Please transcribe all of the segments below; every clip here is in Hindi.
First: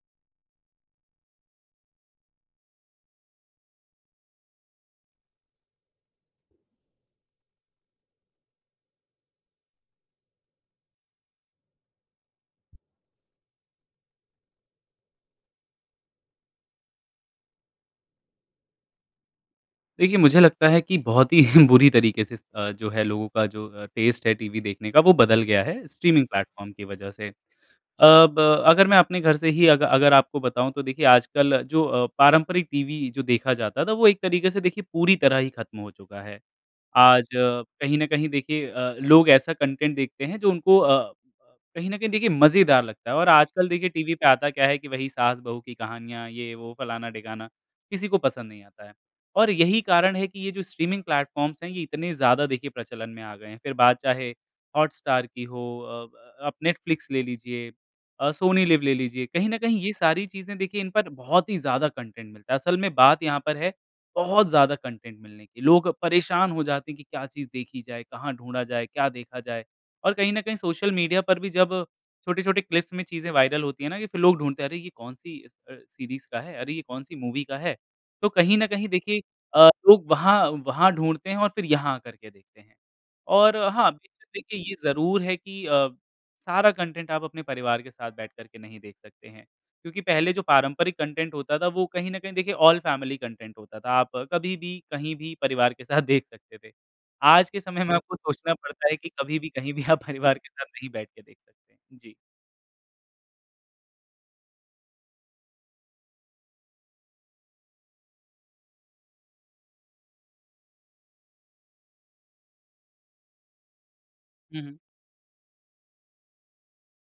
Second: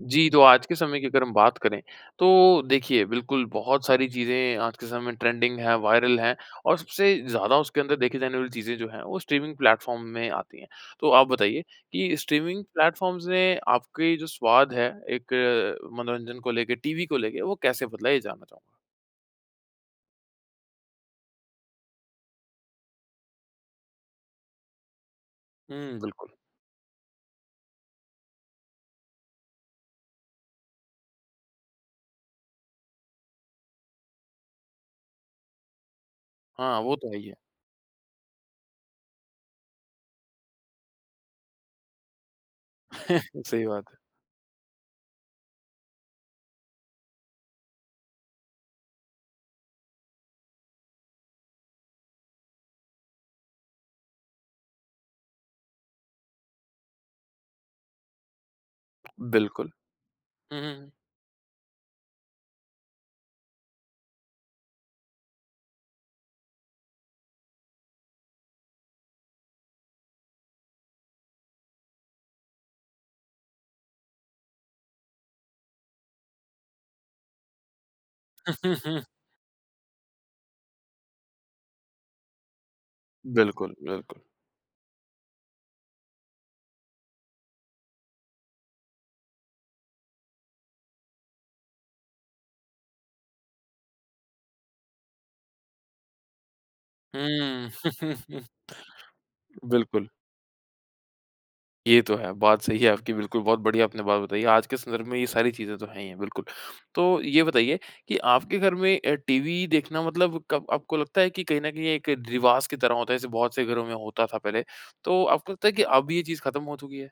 जी। तो आज के समय की अगर हम बात करें तो देखिए बिल्कुल बहुत सारी चीज़ें आज के समय ट्रेंडिंग है, वायरल हैं और सबसे ज़्यादा उसके अंदर देखी जाने वाली चीज़ें जो है वो स्ट्रीमिंग प्लेटफ़ॉर्म में आती हैं। तो आप बताइए कि स्ट्रीमिंग प्लेटफ़ॉर्म्स ने आपके जो स्वाद है एक मनोरंजन को लेके टीवी को लेके वो कैसे बदला है ये जानना चाहूँगा? देखिए मुझे लगता है कि बहुत ही बुरी तरीके से इस अ, जो है लोगों का जो अ, टेस्ट है टीवी देखने का वो बदल गया है हुँ, स्ट्रीमिंग बिल्कुल। प्लेटफ़ॉर्म की वज़ह से। अब अगर मैं अपने घर से ही अग अगर आपको बताऊँ तो देखिए आजकल जो अ, पारंपरिक टीवी जो देखा जाता था वो एक तरीके से देखिए पूरी तरह ही ख़त्म हो चुका है। हाँ। वो तो है आज ही है। कहीं न कहीं देखिए अ, लोग ऐसा कंटेंट देखते हैं जो उनको अ, कहीं न कहीं देखिए मज़ेदार लगता है। और सही आजकल बात देखिए है। टीवी पे आता क्या है कि वहीं सास-बहू की कहानियाँ ये वो फ़लाना-डिगाना, किसी को पसंद नहीं आता है। और यहीं कारण है कि ये जो स्ट्रीमिंग प्लेटफ़ॉर्म्स हैं ये इतने ज़्यादा देखिए प्रचलन में आ गए हैं। फ़िर बात चाहे हॉटस्टार की हो, अ, ब आप नेटफ्लिक्स ले लीजिए, अ, सोनी लिव ले लीजिए। कहीं न बिल्कुल। कहीं ये सारी चीज़ें हुँ, हुँ, देखिए इन हुँ। पर बहुत ही ज़्यादा कंटेंट मिलता है। असल में बात यहाँ पर है, बहुत ज्यादा कंटेंट मिलने की। लोग परेशान हो जाते हैं कि क्या चीज़ देखी जाए, कहाँ ढूँढा जाए, क्या देखा जाए? और कहीं न कहीं सोशल मीडिया पर भी जब छोटे-छोटे क्लिप्स में चीज़ें वायरल होती है ना, कि फ़िर लोग ढूँढते हैं अरे! ये कौन-सी अ, स अ, सीरीज़ का है, अरे! ये कौन-सी मूवी का है? तो कहीं न कहीं देखिए अ, लोग वहाँ वहाँ ढूँढते हैं और फ़िर यहाँ आ करके देखते हैं। और बिल्कुल, हाँ, बिल्कुल। देखिये ये ज़रूर है कि अ, सारा कंटेंट आप अपने परिवार के साथ बैठ करके नहीं देख सकते हैं। क्योंकि पहले जो पारंपरिक कंटेंट होता था वो कहीं न कहीं देखिए ऑल फैमिली कंटेंट होता था। आप कभी भी कहीं भी परिवार के साथ देख सकते थे। आज के हुँ। समय में आपको सोचना पड़ता है कि कभी भी कहीं भी आप बिल्कुल। परिवार के साथ नहीं बैठ के देख सकते। ये जी। तो है, बात सही है। आपकी बिल्कुल बहुत बढ़िया आपने बात बताई है। आज के संदर्भ में ये सारी चीज़ें तो हैं ही है बिल्कुल। तो ये बताइए कि आपके घर में अ, टीवी देखना मतलब कब आपको लगता है कि कहीं न कहीं एक रिवाज़ की तरह होता है जैसे बहुत से घरों में होता था हुँ, पहले। हुँ। तो आपको लगता है कि अब ये चीज़ ख़त्म हो चुकी है?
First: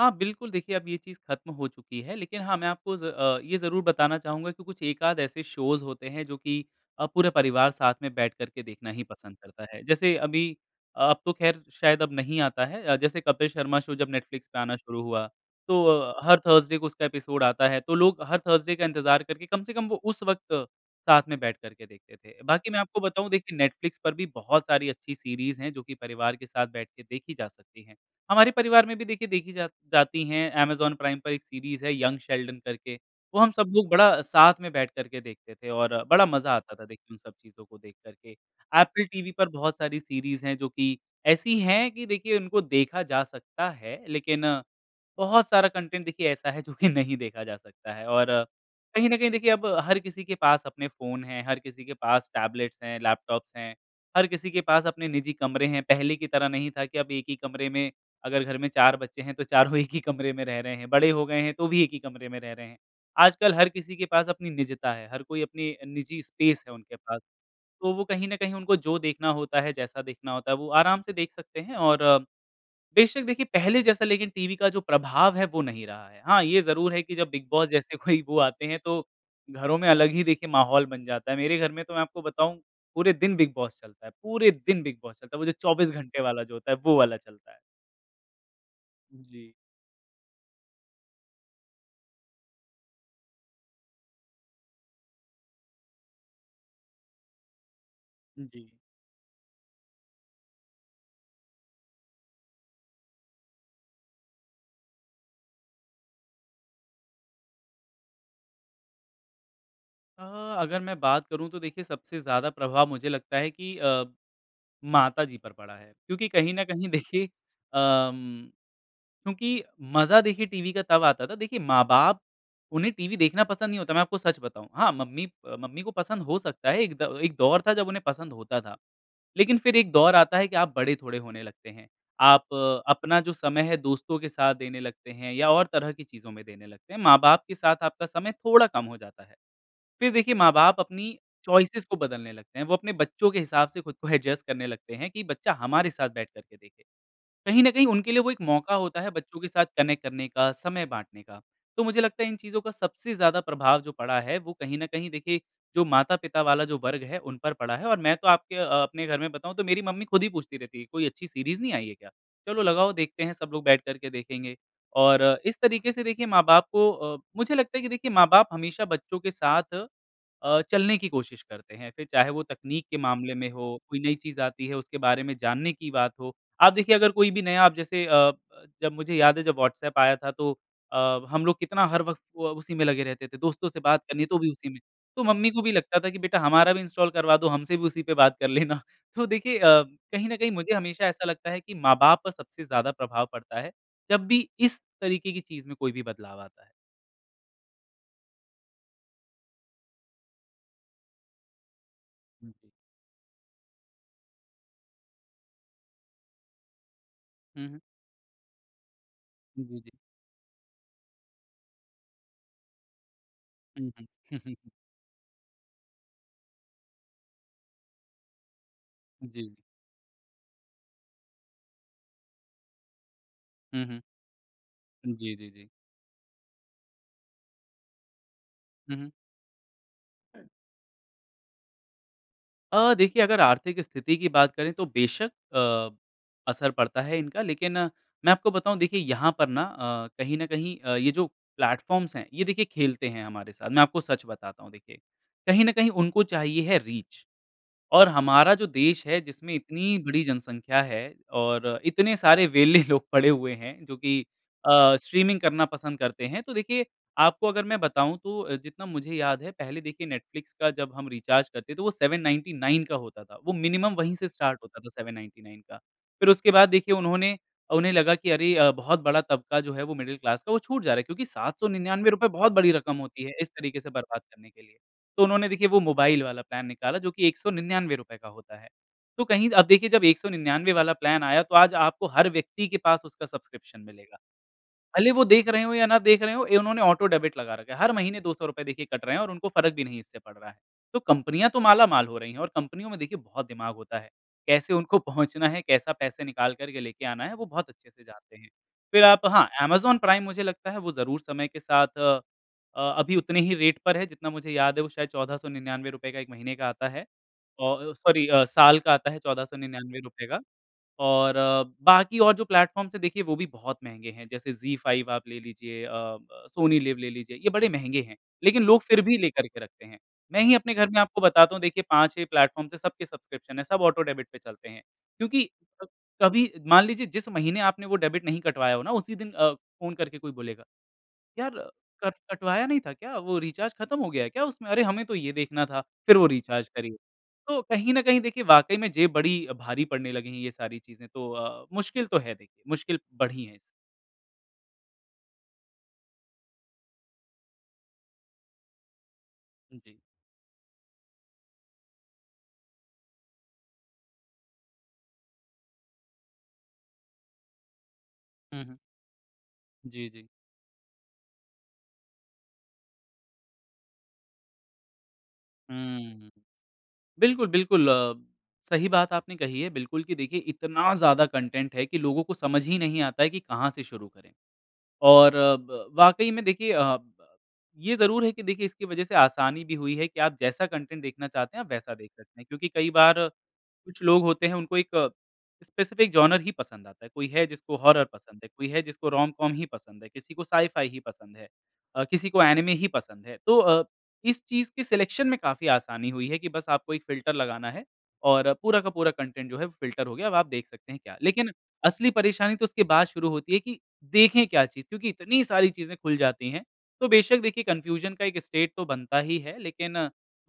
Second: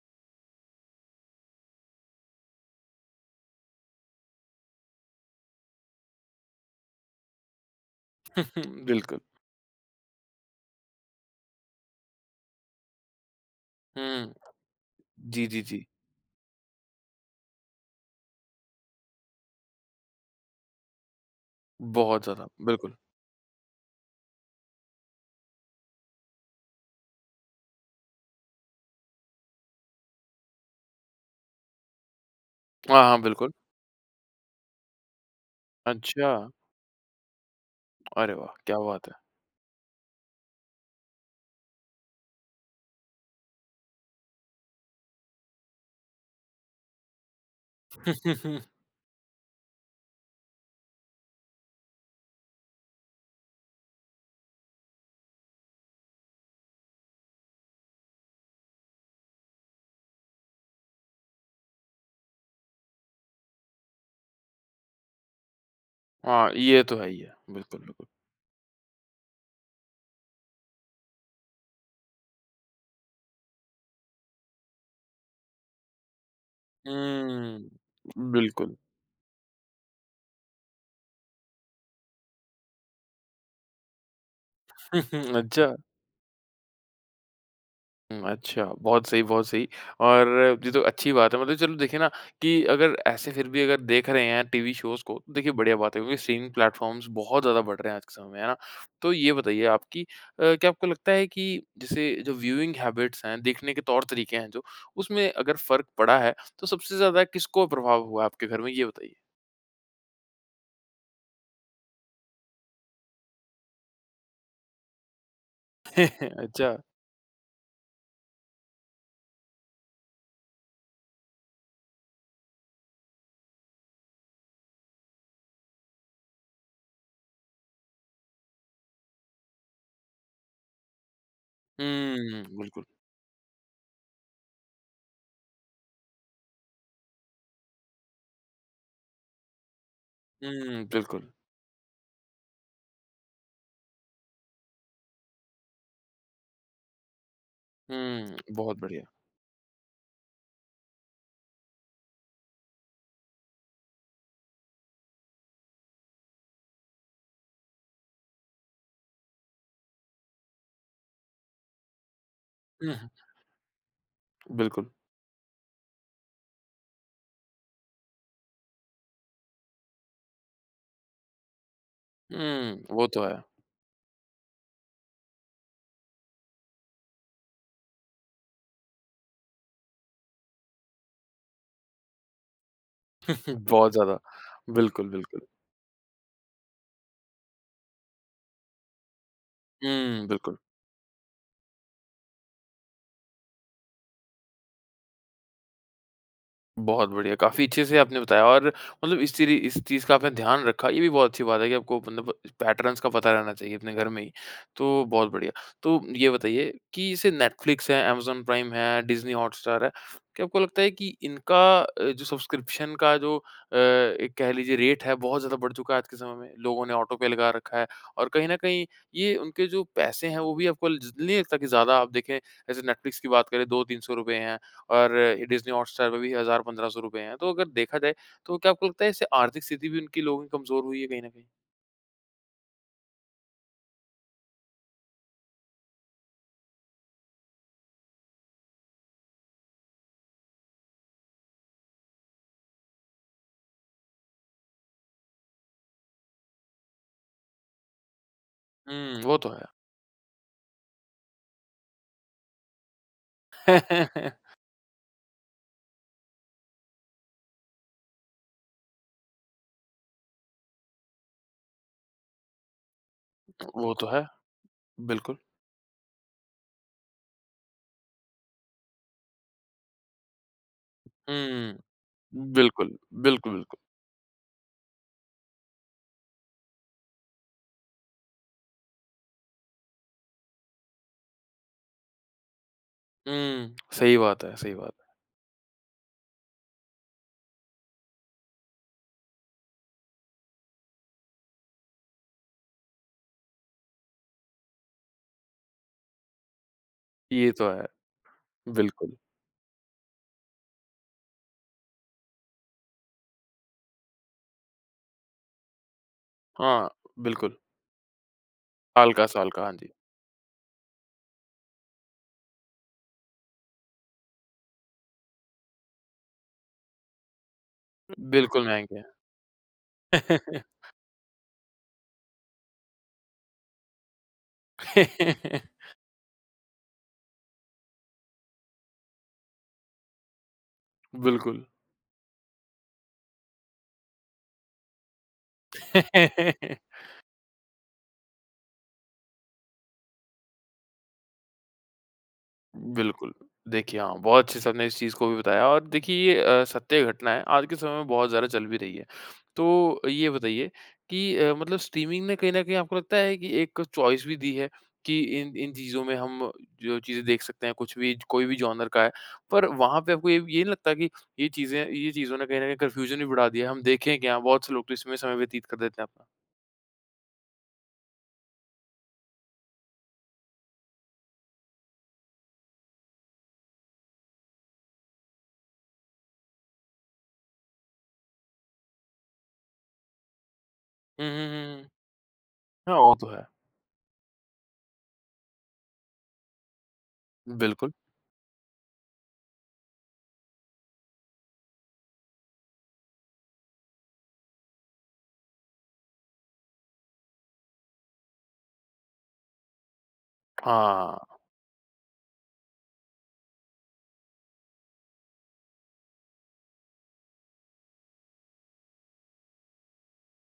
हाँ बिल्कुल, देखिए अब ये चीज़ खत्म हो चुकी है, लेकिन हाँ मैं आपको ज़ अ, ये ज़रूर बताना चाहूँगा कि कुछ एकाध ऐसे शोज़ होते हैं जो की अ, पूरे परिवार साथ में बैठ करके देखना ही बिल्कुल। पसंद करता है। जैसे अभी अ अब तो खैर शायद अब नहीं आता है अ, जैसे कपिल शर्मा शो जब हुँ। नेटफ्लिक्स पे आना शुरू हुआ जी, जी, तो जी। अ, हर थर्सडे को उसका एपिसोड आता है तो लोग हर थर्सडे का इंतज़ार करके, कम से कम वो उस वक्त साथ में बैठ कर के देखते बहुत थे। ज़्यादा, बाकी मैं बिल्कुल। आपको बताऊँ देखिए नेटफ्लिक्स पर भी बहुत सारी अच्छी सीरीज़ हैं जो कि परिवार के साथ बैठ के देखी जा सकती हैं। हमारे परिवार में भी देखिए देखी जा जाती हैं। अमेज़न प्राइम पर एक सीरीज़ है यंग शेल्डन करके, हाँ, हाँ वो हम बिल्कुल। सब लोग बड़ा साथ में बैठ कर के देखते थे और बड़ा अच्छा! मज़ा आता था देख उन सब चीजों को देख कर के। अरे वाह, क्या एप्पल बात है। टीवी पर बहुत सारी सीरीज़ है जो कि ऐसी है कि देखिए उनको देखा जा सकता है, लेकिन बहुत सारा कंटेंट देखिए ऐसा है जो कि नहीं देखा जा सकता है और कहीं न कहीं देखिए अब हर किसी के पास अपने फ़ोन हैं, हर किसी के पास टैबलेट्स हैं, लैपटॉप्स हैं, हर किसी के पास अपने निजी कमरे हैं। पहले की तरह नहीं था कि अब एक ही कमरे में अगर घर में 4 बच्चे हैं, तो चारों एक ही कमरे में रह रहे हैं बड़े हो गए हैं, तो भी एक ही कमरे में रह रहे हैं। आजकल हर किसी के पास अपनी निजता है, हर कोई अपनी अ, निजी हाँ, स्पेस है ये तो उनके है ही पास। है। बिल्कुल, तो वो बिल्कुल। कहीं न कहीं उनको जो देखना होता है, जैसा देखना होता है, वो आराम से देख सकते हैं और अ, बेशक देखिए पहले जैसा लेकिन टीवी का जो प्रभाव है वो नहीं रहा है। हाँ, ये ज़रूर है कि जब बिग हुँ, बॉस जैसे कोई वो आते बिल्कुल। हैं तो घरों में अलग ही देखिए माहौल बन जाता है। मेरे घर में तो मैं आपको बताऊँ पूरे दिन बिग बॉस चलता है, पूरे दिन बिग बॉस चलता है, वो जो अच्छा। 24 घंटे वाला जो होता है, वो वाला चलता है। हुँ, अच्छा। बहुत सही, बहुत जी। सही। और ये तो अच्छी बात है। मतलब चलो देखिए ना कि अगर ऐसे फिर भी अगर देख रहे हैं टीवी शोज़ को देखिए बढ़िया बात है क्योंकि स्ट्रीमिंग प्लेटफॉर्म्स बहुत ज़्यादा बढ़ रहे हैं आज के समय में है उम, ना? जी। तो ये बताइए आप कि अ, क्या आपको लगता है कि जैसे जो व्यूइंग हैबिट्स हैं देखने के तौर-तरीके हैं जो उसमें अगर फर्क पड़ा है तो सबसे ज्यादा किसको प्रभाव हुआ है आपके घर में ये बताइए? अ, अगर मैं बात करूँ तो देखिए सबसे ज़्यादा प्रभाव मुझे लगता है कि अ, माताजी पर पड़ा है। क्योंकि कहीं न अच्छा। कहीं देखिए अ, उम, क्योंकि मज़ा देखिए टीवी का तब आता था, देखिए माँ-बाप उन्हें टीवी देखना पसंद नहीं होता। मैं आपको सच बताऊँ। हाँ, मम्मी अ, मम्मी को पसंद हो सकता है एक द एक दौर था जब उन्हें पसंद होता था। लेकिन फिर एक दौर आता है कि आप बड़े थोड़े होने लगते हैं। हुँ। आप बिल्कुल। अपना जो समय है दोस्तों के साथ देने लगते हैं या और तरह की चीज़ों में देने लगते हैं। माँ-बाप के साथ आपका समय थोड़ा कम हो जाता है। फिर देखिए माँ बाप हुँ, अपनी बिल्कुल। चॉइसेस को बदलने लगते हैं। वो अपने बच्चों के हिसाब से खुद को एडजस्ट करने लगते हैं कि बच्चा हमारे साथ बैठ कर के देखे। कहीं न कहीं उनके हुँ, लिए वो एक मौका बहुत होता बढ़िया। है बच्चों के साथ कनेक्ट करने का समय बाँटने का। तो मुझे लगता है इन चीजों का सबसे ज़्यादा प्रभाव जो पड़ा है वो कहीं न कहीं देखिए जो माता-पिता वाला जो वर्ग है उन पर पड़ा है, और मैं तो आपके अ, अपने घर में बताऊँ तो मेरी मम्मी खुद ही पूछती रहती है। कोई अच्छी सीरीज़ नहीं आयी है क्या? चलो लगाओ उह देखते हैं सब लोग बैठ करके देखेंगे। बिल्कुल। और इस तरीके से देखिए माँ-बाप को अ, मुझे लगता है कि देखिए माँ-बाप हमेशा बच्चों के साथ अ, चलने की कोशिश करते हैं। फिर चाहे वो तकनीक उम, के वो तो मामले है। में हो, कोई नई चीज़ आती है उसके बारे में जानने की बात हो। आप देखिए अगर कोई भी नया अब जैसे अ अ, जब मुझे याद है जब वहाट्सएप आया था तो अ, हम लोग कितना हर वक्त व उसी में लगे रहते थे दोस्तों से बहुत बात ज़्यादा। करनी है तो भी उसी में। बिल्कुल, तो बिल्कुल। मम्मी को भी लगता था कि बेटा हमारा भी इंस्टॉल करवा दो, हमसे भी उसी पे बात कर लेना। तो देखिए अ, हुँ, कहीं न कहीं बिल्कुल। मुझे हमेशा ऐसा लगता है कि माँ-बाप पर सबसे ज़्यादा प्रभाव पड़ता है, जब भी इस तरीके की चीज़ में कोई भी बदलाव आता है। बहुत बढ़िया। काफ़ी अच्छे से आपने बताया और मतलब इस तरी इस चीज़ का आपने ध्यान रखा ये भी बहुत अच्छी बात है कि आपको मतलब पैटर्न्स का पता रहना चाहिए अपने घर में ही, तो बहुत बढ़िया। तो ये बताइए कि जैसे हुँ, हुँ। नेटफ़्लिक्स है, अमेज़न प्राइम है, डिज़नी हॉटस्टार है। जी। क्या आपको लगता है कि इनका अ, जो सब्सक्रिप्शन का जो अ, हुँ, हुँ। एक कह लीजिए रेट है बहुत ज़्यादा बढ़ चुका है आज के समय में? लोगों ने ऑटो पे लगा रखा है। और कहीं न कहीं ये जी। उनके जो पैसे हैं वो भी आपको ज नहीं लगता कि ज़्यादा आप देखें जैसे नेटफ्लिक्स की बात करें 2 हुँ, तीन हुँ। सौ रुपए हैं और जी, जी, जी। डिज़नी हॉटस्टार पे भी 1000 1500 रुपए हैं। तो अगर देखा जाए तो क्या आपको हुँ, लगता हुँ। है इससे आर्थिक स्थिति भी उनकी लोगों की कमजोर हुई है कहीं न कहीं? अ, देखिए अगर आर्थिक स्थिति की बात करें तो बेशक अ, असर पड़ता है इनका लेकिन मैं आपको बताऊँ देखिए यहाँ पर ना अ, कहीं न कहीं अ, ये जो प्लेटफॉर्म्स हैं, ये देखिए खेलते हैं हमारे साथ। मैं आपको सच बताता हूँ देखिए। कहीं न कहीं उनको चाहिए है रीच और हमारा जो देश है, हुँ, वो तो जिसमें है। इतनी बड़ी जनसंख्या है और इतने सारे वेले लोग पड़े हुए हैं जो कि अ, स्ट्रीमिंग करना पसंद करते हैं। तो देखिए आपको अगर मैं बताऊँ तो जितना मुझे याद है पहले देखिए नेटफ्लिक्स का जब हम रिचार्ज करते तो वो 799 का होता था। वो वो मिनिमम तो वहीं है, से स्टार्ट होता था सेवन बिल्कुल। नाइनटी नाइन का। फिर उसके बाद देखिए उन्होंने अ, उन्हें लगा कि अरे अ, बहुत बड़ा तबका जो है वो मिडल क्लास का वो छूट जा रहा है क्योंकि सात सौ हुँ। निन्यानवे रुपए बहुत बड़ी बिल्कुल, रकम होती है इस बिल्कुल, बिल्कुल। तरीके से बर्बाद करने के लिए। तो उन्होंने देखिए वो मोबाइल वाला प्लान निकाला जो कि 199 रुपए का होता है। तो कहीं अब देखिए जब 199 वाला प्लान आया तो आज आपको हर व्यक्ति के पास उसका हुँ, सब्सक्रिप्शन सही मिलेगा। बात है सही बात है। भले वो देख रहे हो या ना देख रहे हो ए, उन्होंने ऑटो डेबिट लगा रखा है। हर महीने 200 रुपए देखिए कट रहे हैं और उनको फ़र्क भी नहीं इससे पड़ रहा है। तो कंपनियाँ तो मालामाल हो रही हैं और कंपनियों में देखिए बहुत दिमाग होता है। कैसे उनको पहुँचना है, कैसा पैसे निकाल कर के लेके आना है वो ये बहुत तो है, अच्छे से जानते हैं। फिर बिल्कुल। आप हाँ, अमेज़न प्राइम मुझे लगता है वो ज़रूर समय के साथ अ अ, अभी उतने ही रेट पर है जितना मुझे याद है वो शायद 1499 रुपए का 1 महीने का आता हाँ, है बिल्कुल। औ औ सॉरी अ, साल का आता साल है का चौदह साल सौ का, हाँ जी। निन्यानवे रुपए का। और बाकी और जो प्लेटफॉर्म्स हैं देखिए, वो भी बहुत महँगे हैं जैसे ज़ी फाइव आप ले लीजिए, अ, ब सोनी लिव ले लीजिए ये बड़े महँगे हैं, लेकिन बिल्कुल, लोग महँगे फिर हैं। भी लेकर के रखते हैं। मैं ही अपने घर में आपको बताता हूँ देखिए 5-6 प्लेटफॉर्म्स हैं सब के सब्सक्रिप्शन हैं सब ऑटो डेबिट पे चलते हैं। क्योंकि अ, कभी मान लीजिए जिस महीने आपने वो डेबिट नहीं कटवाया हो ना उसी दिन अ, फ़ोन करके कोई बोलेगा यार बिल्कुल। कर कट कटवाया नहीं था क्या? वो रिचार्ज खत्म हो गया है क्या उसमें? अरे, हमें तो ये देखना था, फिर वो रिचार्ज करिए। तो कहीं न कहीं देखिए वाक़ई में जेब बड़ी अ, भारी पड़ने लगी है ये सारी चीज़ें तो अ, मुश्किल तो है देखिए मुश्किल बिल्कुल। बढ़ी है इससे। देखिए हाँ, बहुत अच्छे आपने इस चीज़ को भी बताया और देखिए ये अ, सत्य घटना है। आज के समय में बहुत ज़्यादा चल भी रही है। जी। तो ये बताइए कि अ, मतलब स्ट्रीमिंग ने कहीं न कहीं आपको लगता है कि एक चॉइस भी दी है कि इन इन चीज़ों में हम जो चीज़ें देख सकते हैं कुछ भी च कोई भी हुँ, हुँ। जॉनर का है। पर वहाँ जी, पे जी। आपको ये, ये नहीं लगता कि ये चीज़ें ये चीज़ों ने कहीं न कहीं कन्फ्यूज़न भी बढ़ा दिया है हम देखें क्या? बहुत से लोग तो इसमें समय व्यतीत कर देते हैं अपना। हम्म। बिल्कुल, बिल्कुल अ, सही बात आपने कही है बिल्कुल कि देखिए इतना ज़्यादा कंटेंट है कि लोगों को समझ ही नहीं आता है कि कहाँ से शुरू करें। और अ, ब वाक़ई में देखिए अ, ये ज़रूर है कि देखिए इसकी वजह से आसानी भी हुई है कि आप जैसा कंटेंट हुँ, देखना हुँ, चाहते हैं आप हुँ, हुँ। वैसा देख सकते हैं क्योंकि कई हाँ, वो बार तो है। कुछ लोग होते हैं उनको एक स्पेसिफ़िक जॉनर ही पसंद आता है। कोई है जिसको बिल्कुल। हॉरर पसंद है, कोई है जिसको रोम-कॉम ही पसंद है, किसी को साइ-फ़ाई ही पसंद है अ, किसी को एनिमे ही पसंद है। तो अ, इस चीज़ की सिलेक्शन में काफ़ी आसानी हुई है कि बस आपको एक फ़िल्टर लगाना है और पूरा का पूरा कंटेंट जो है वो फ़िल्टर हो गया। अब आप देख सकते हैं क्या? हाँ। लेकिन असली परेशानी तो उसके बाद शुरू होती है कि देखें क्या चीज़? क्योंकि इतनी सारी चीज़ें खुल जाती हैं। तो बेशक देखिए कन्फ्यूज़न का एक स्टेट तो बनता ही है लेकिन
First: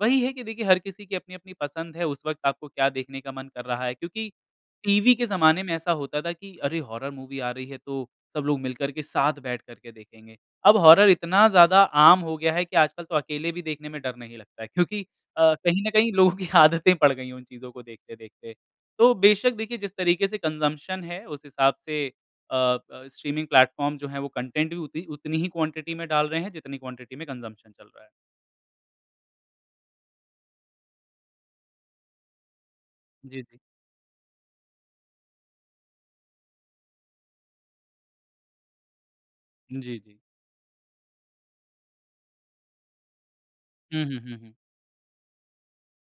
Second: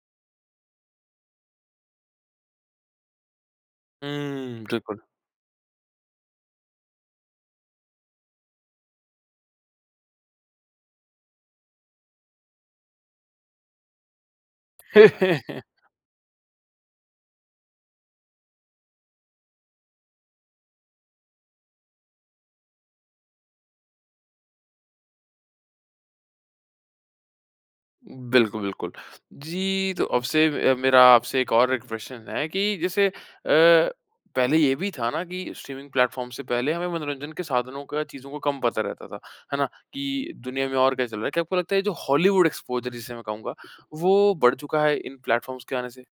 वही है कि देखिए हर किसी की अपनी-अपनी पसंद है, उस वक़्त आपको क्या देखने का मन कर रहा है क्योंकि हम्म, बिल्कुल। टीवी के ज़माने में ऐसा होता था कि अरे, हॉरर मूवी आ रही है तो सब लोग मिलकर के साथ बैठकर के देखेंगे। अब हॉरर इतना ज़्यादा आम हो गया है कि आजकल तो अकेले भी देखने में डर नहीं लगता है क्योंकि अ, कहीं न कहीं लोगों की आदतें पड़ गई हैं उन चीज़ों को देखते-देखते। तो बेशक देखिए जिस तरीके से कंजम्पशन है उस हिसाब से अ अ, स्ट्रीमिंग प्लेटफॉर्म जो है वो कंटेंट भी उती उतनी ही क्वांटिटी में डाल रहे हैं जितनी क्वांटिटी में कंजम्पशन चल रहा है। बिल्कुल, बिल्कुल। जी, तो अबसे अ, मेरा आपसे एक और एक प्रश्न है कि जैसे अ, जी, जी। पहले ये भी था ना कि स्ट्रीमिंग प्लेटफॉर्म से पहले हमें मनोरंजन के साधनों का चीज़ों को कम पता रहता था। है ना? जी, जी। कि दुनिया में और क्या चल रहा है। क्या आपको लगता है ये जो हॉलीवुड एक्सपोज़र जिसे मैं कहूँगा हुँ, हुँ, वो हुँ, हुँ। बढ़ चुका है इन प्लेटफॉर्म्स के आने से?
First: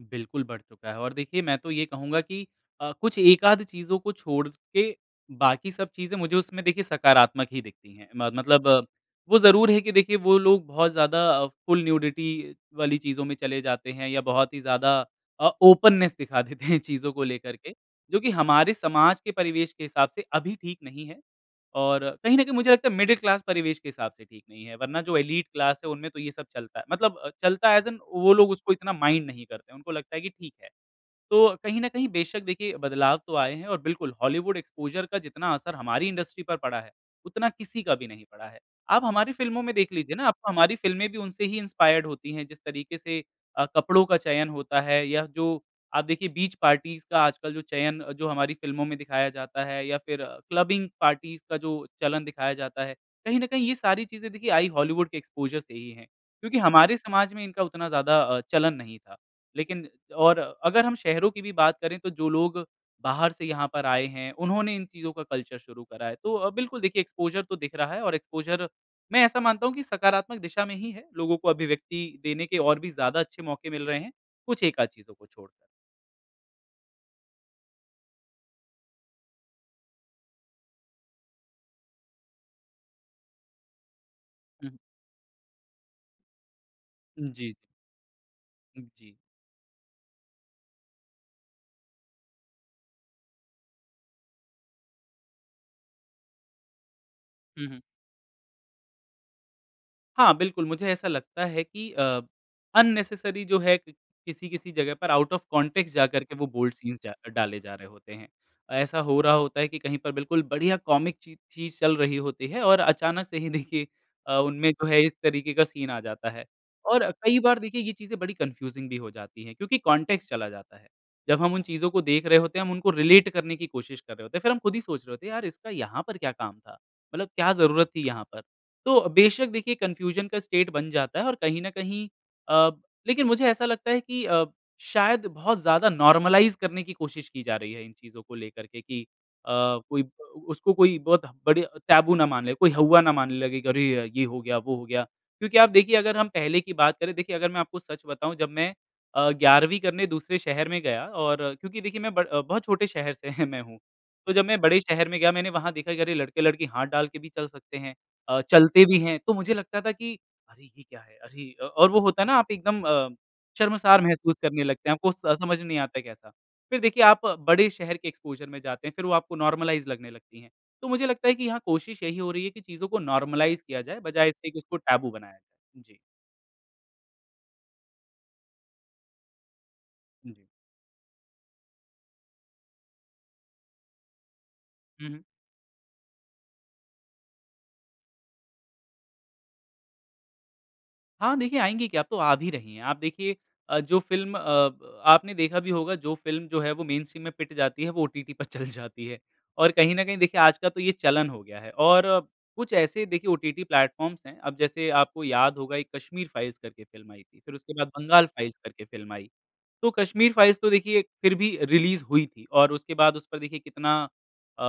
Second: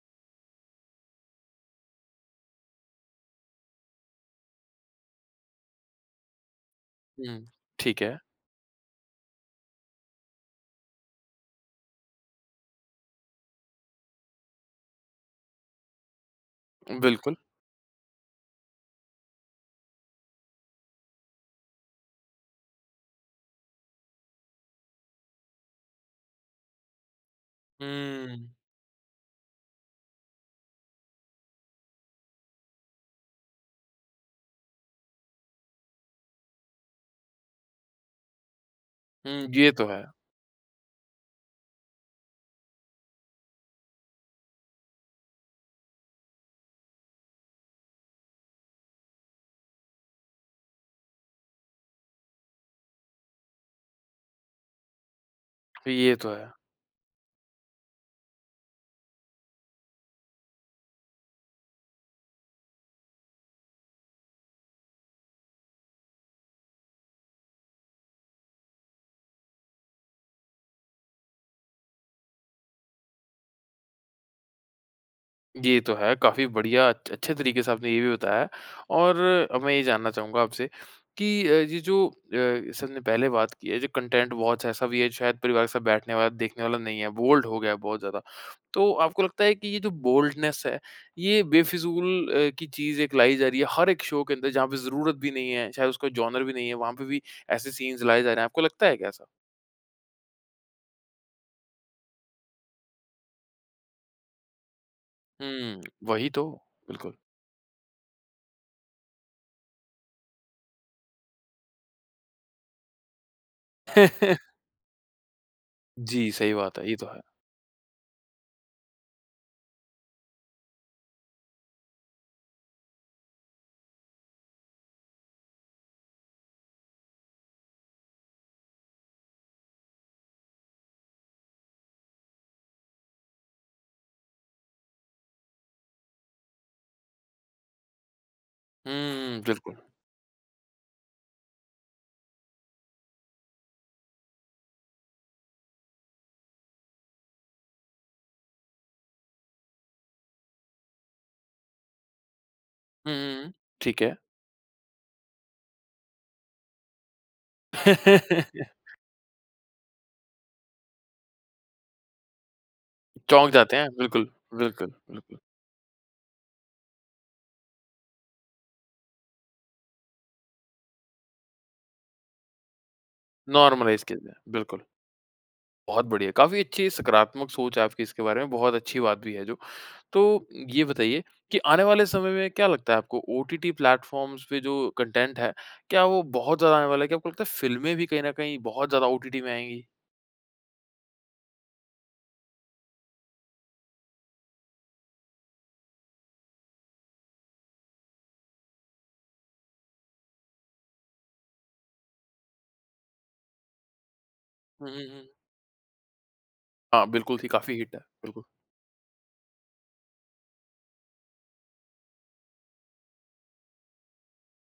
बिल्कुल बढ़ चूका है और देखिए, मैं तो ये कहूँगा की अ, कुछ एक-आध चीज़ों को छोड़ के, बाकी सब चीज़ें मुझे उसमें देखिये हुँ। सकारात्मक ही दिखती ठीक हैं। है। म मतलब वो ज़रूर है कि देखिए, वो लोग बहुत ज़्यादा फुल न्यूडिटी वाली चीज़ों में चले जाते हैं या बहुत ही ज़्यादा अ, ओपननेस दिखा देते हैं चीज़ों को बिल्कुल। लेकर के, जो कि हमारे समाज के परिवेश के हिसाब से अभी ठीक नहीं है और कहीं न कहीं मुझे लगता है, मिडिल क्लास परिवेश के हिसाब से ठीक नहीं है। वरना जो एलीट क्लास है, उनमें तो ये सब चलता मतलब अ, चलता है ऐज़ इन वो हुँ। लोग उसको इतना माइंड नहीं करते, उनको लगता है कि ठीक है। तो कहीं न कहीं बेशक, देखिए, बदलाव तो आए हैं और बिल्कुल, हॉलीवुड एक्सपोज़र का जितना असर हमारी इंडस्ट्री पर पड़ा है, उतना किसी का भी नहीं पड़ा है। आप हुँ, हमारी फ़िल्मों ये में तो देख है। लीजिए ना, अब हमारी फिल्में भी उनसे ही इंस्पायर्ड होती हैं, जिस तरीके से अ, कपड़ों का चयन होता है या जो आप देखिए, बीच पार्टीज़ का आजकल जो चयन, जो हमारी फिल्में में दिखाया जाता है या फिर क्लबिंग पार्टीज़ का जो चलन दिखाया जाता है। कहीं न कहीं ये सारी चीज़ें, देखिए, आई हॉलीवुड के एक्सपोज़र से ही हैं ये तो है। क्योंकि हमारे समाज में इनका उतना ज़्यादा अ, चलन नहीं था। लेकिन और अगर हम शहरों की भी बात करें, तो जो लोग बाहर से यहाँ पर आए हैं, उन्होंने इन चीज़ों का कल्चर शुरू करा है। तो अ, बिल्कुल देखिए, एक्सपोज़र तो दिख रहा है और एक्सपोज़र मैं ऐसा मानता हूँ कि सकारात्मक दिशा में ही है, लोगों को अभिव्यक्ति देने के और भी ज़्यादा अच्छे मौके मिल रहे हैं, कुछ एक-आध चीज़ों को छोड़। ये तो है। काफ़ी बढ़िया, अछ अच्छे तरीके से आपने ये भी बताया है और अब मैं ये जानना चाहूँगा आपसे कि अ, ये जो अ, जैसे हमने पहले बात की है, जो कंटेंट बहुत-सा हुँ। ऐसा भी है, जो शायद परिवार के साथ बैठने वाला, देखने वाला नहीं है, बोल्ड जी। हो गया है बहुत ज़्यादा। तो जी। आपको लगता है कि ये जो बोल्डनेस है, ये बेफिज़ूल अ, की चीज़ एक लाई जा रही है, हर एक शो के अंदर, जहाँ पे ज़रूरत भी नहीं है, चाहे उसका जॉनर भी नहीं है, वहाँ पे भी हुँ, ऐसे हुँ। सीन्स लाए जा रहे हैं। आपको लगता है क्या ऐसा? हाँ, बिल्कुल। मुझे ऐसा लगता है कि अ, अननेसेसरी जो है क किसी-किसी जगह पर आउट ऑफ़ हुँ। कॉन्टेक्स्ट जाकर वहीं के वो तो। बोल्ड सीन्स डा बिल्कुल। डाले जा रहे होते हैं। ऐसा हो रहा होता है कि कहीं पर बिल्कुल बढ़िया कॉमिक ची चीज़ ठीक चल रही होती है और अचानक से ही देखिए अ, उनमें जो है इस तरीके का सीन आ जी। जाता है। सही बात है ये तो और है। कई बार देखिए ये चीज़ें बड़ी कन्फ़्यूज़िंग भी हो जाती हैं क्योंकि कॉन्टेक्स्ट चला जाता है। जब हम उन चीजों को देख रहे होते हैं हम उनको रिलेट करने की कोशिश कर रहे होते हैं। फ़िर हम खुद ही सोच रहे होते हैं यार इसका यहाँ पर क्या काम था? मतलब क्या जरूरत थी यहाँ पर? तो बेशक देखिए कन्फ़्यूज़न का स्टेट बन जाता है और कहीं न कहीं अ, लेकिन मुझे ऐसा लगता है कि अ, शायद बहुत ज़्यादा नॉर्मलाइज़ करने की कोशिश की जा रही है इन चीजों को लेकर के कि अ, हुँ, बिल्कुल। कोई ब उसको कोई बहुत बड़ी टैबू ना मान ले, कोई हौवा ना मानने लगे कि अरे! ये हो गया वो हो गया। क्योंकि आप देखिए अगर हम पहले की बात करें देखिए अगर मैं आपको सच बताऊँ जब मैं अ, 11वीं करने दूसरे शहर में गया और क्योंकि देखिए मैं ब बहुत छोटे शहर हुँ, से हुँ, हुँ। मैं हूँ। ठीक है। तो जब मैं बड़े शहर में गया मैंने वहाँ देखा कि अरे! लड़के-लड़की हाथ डाल के भी चल सकते हैं, अ, चलते भी हैं। तो मुझे लगता था कि अरे! ये क्या है? अरे! अ, और वो होता है ना आप एकदम अ, चौंक जाते हैं। शर्मसार बिल्कुल, महसूस करने लगते बिल्कुल, हैं। आपको बिल्कुल। स समझ में नहीं आता है कैसा। फ़िर देखिए आप बड़े शहर के एक्सपोज़र में जाते हैं, फ़िर वो आपको नॉर्मलाइज़ लगने लगती हैं। तो मुझे लगता है कि यहाँ कोशिश यहीं हो रही है कि चीज़ों को नॉर्मलाइज़ किया जाए नोर्मलाइज़ किया बजाए जाए। इसके उसको बिल्कुल। टैबू बनाया जाए। जी। बहुत बढ़िया। काफ़ी अच्छी सकारात्मक सोच है आपकी इसके बारे में बहुत अच्छी बात भी है जो। हाँ जी। तो ये बताइए कि आने वाले समय में क्या लगता है आपको? ओटीटी प्लेफ़ॉर्म्स पे जो हुँ, हुँ। कंटेंट है, क्या वो बहुत ज़्यादा आने वाला है? क्या आपको लगता है फ़िल्में भी कहीं न कहीं बहुत ज़्यादा ओटीटी में आएँगी? हाँ देखिए, आएँगी क्या, अब तो आ भी रही हैं। आप देखिए अ, जो फ़िल्म अब आपने देखा भी होगा, जो फ़िल्म जो है, वो मेनस्ट्रीम में पिट जाती है, वो ओटीटी पर चल जाती है। और कहीं न कहीं देखिए, आज का तो ये चलन हो गया है और कुछ ऐसे देखिए ओटीटी प्लेटफ़ॉर्म्स हैं। अब हुँ, जैसे हुँ, आपको हुँ। याद होगा, एक कश्मीर फ़ाइल्स करके हाँ फ़िल्म आयी बिल्कुल थी। थी, फिर उसके काफ़ी बाद हिट है। बंगाल बिल्कुल। फ़ाइल्स करके फ़िल्म आयी। तो कश्मीर फ़ाइल्स तो देखिए फिर भी रिलीज़ हुई थी और उसके बाद उस पर देखिए कितना अ,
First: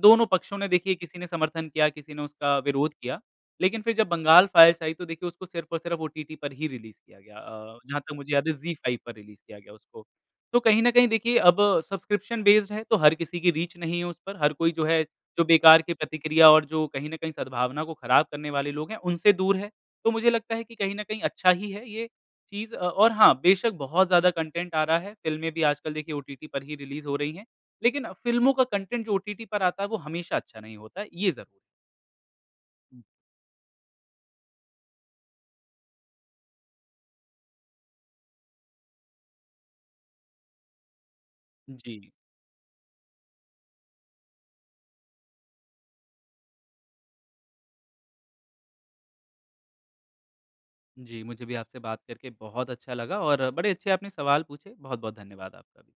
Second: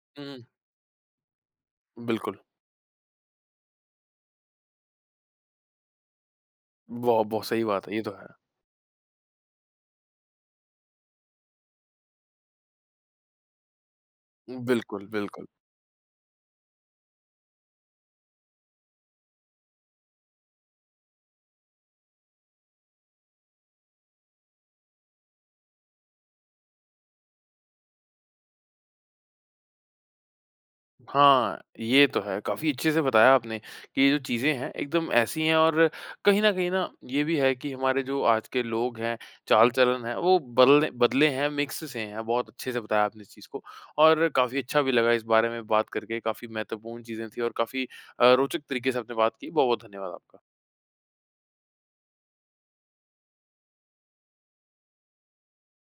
दोनों हुँ, हुँ। पक्षों ने देखिए, किसी ने समर्थन किया, किसी ने बिल्कुल। उसका विरोध किया, लेकिन फिर जब बंगाल फ़ाइल्स आयी, तो देखिए उसको सिर्फ़ और सिर्फ़ ओटीटी पर ही रिलीज़ किया वाह! गया। बहुत सही अ, बात है, जहाँ ये तो तक है। मुझे याद है ज़ी फ़ाइव पर रिलीज़ किया गया उसको। तो कहीं न कहीं देखिए अब सब्सक्रिप्शन बेस्ड है, तो हर किसी की रीच नहीं है उस पर, हर कोई जो है, बिल्कुल, जो बिल्कुल। बेकार की प्रतिक्रिया और जो कहीं न कहीं सद्भावना को खराब करने वाले लोग है, उनसे दूर है। तो मुझे लगता है कि कहीं न कहीं अच्छा ही है ये चीज़ अ, और हाँ बेशक बहुत ज़्यादा कंटेंट आ रहा है। फ़िल्में भी आजकल देखिए ओटीटी पर ही रिलीज़ हो रही है। लेकिन फ़िल्मों का कंटेंट जो ओटीटी पर आता है, वो हमेशा अच्छा नहीं होता है, ये ज़ हाँ, ये तो है। काफ़ी अच्छे से हुँ। बताया आपने कि ये जो चीज़ें हैं, एकदम ऐसी है और कहीं न कहीं ना ये भी है कि हमारे जो आज के लोग हैं चाल-चलन है, वो बल्ले बदले हैं, मिक्स से जी। हैं। बहुत अच्छे से बताया आपने इस चीज़ को और काफ़ी अच्छा भी लगा इस बारे में बात करके। काफ़ी महत्वपूर्ण चीज़ें थी और काफ़ी अ, रोचक तरीके से आपने बात की। बहुत-बहुत धन्यवाद आपका। जी, मुझे भी आपसे बात करके बहुत अच्छा लगा और बड़े अच्छे आपने सवाल पूछे, बहुत-बहुत धन्यवाद आपका।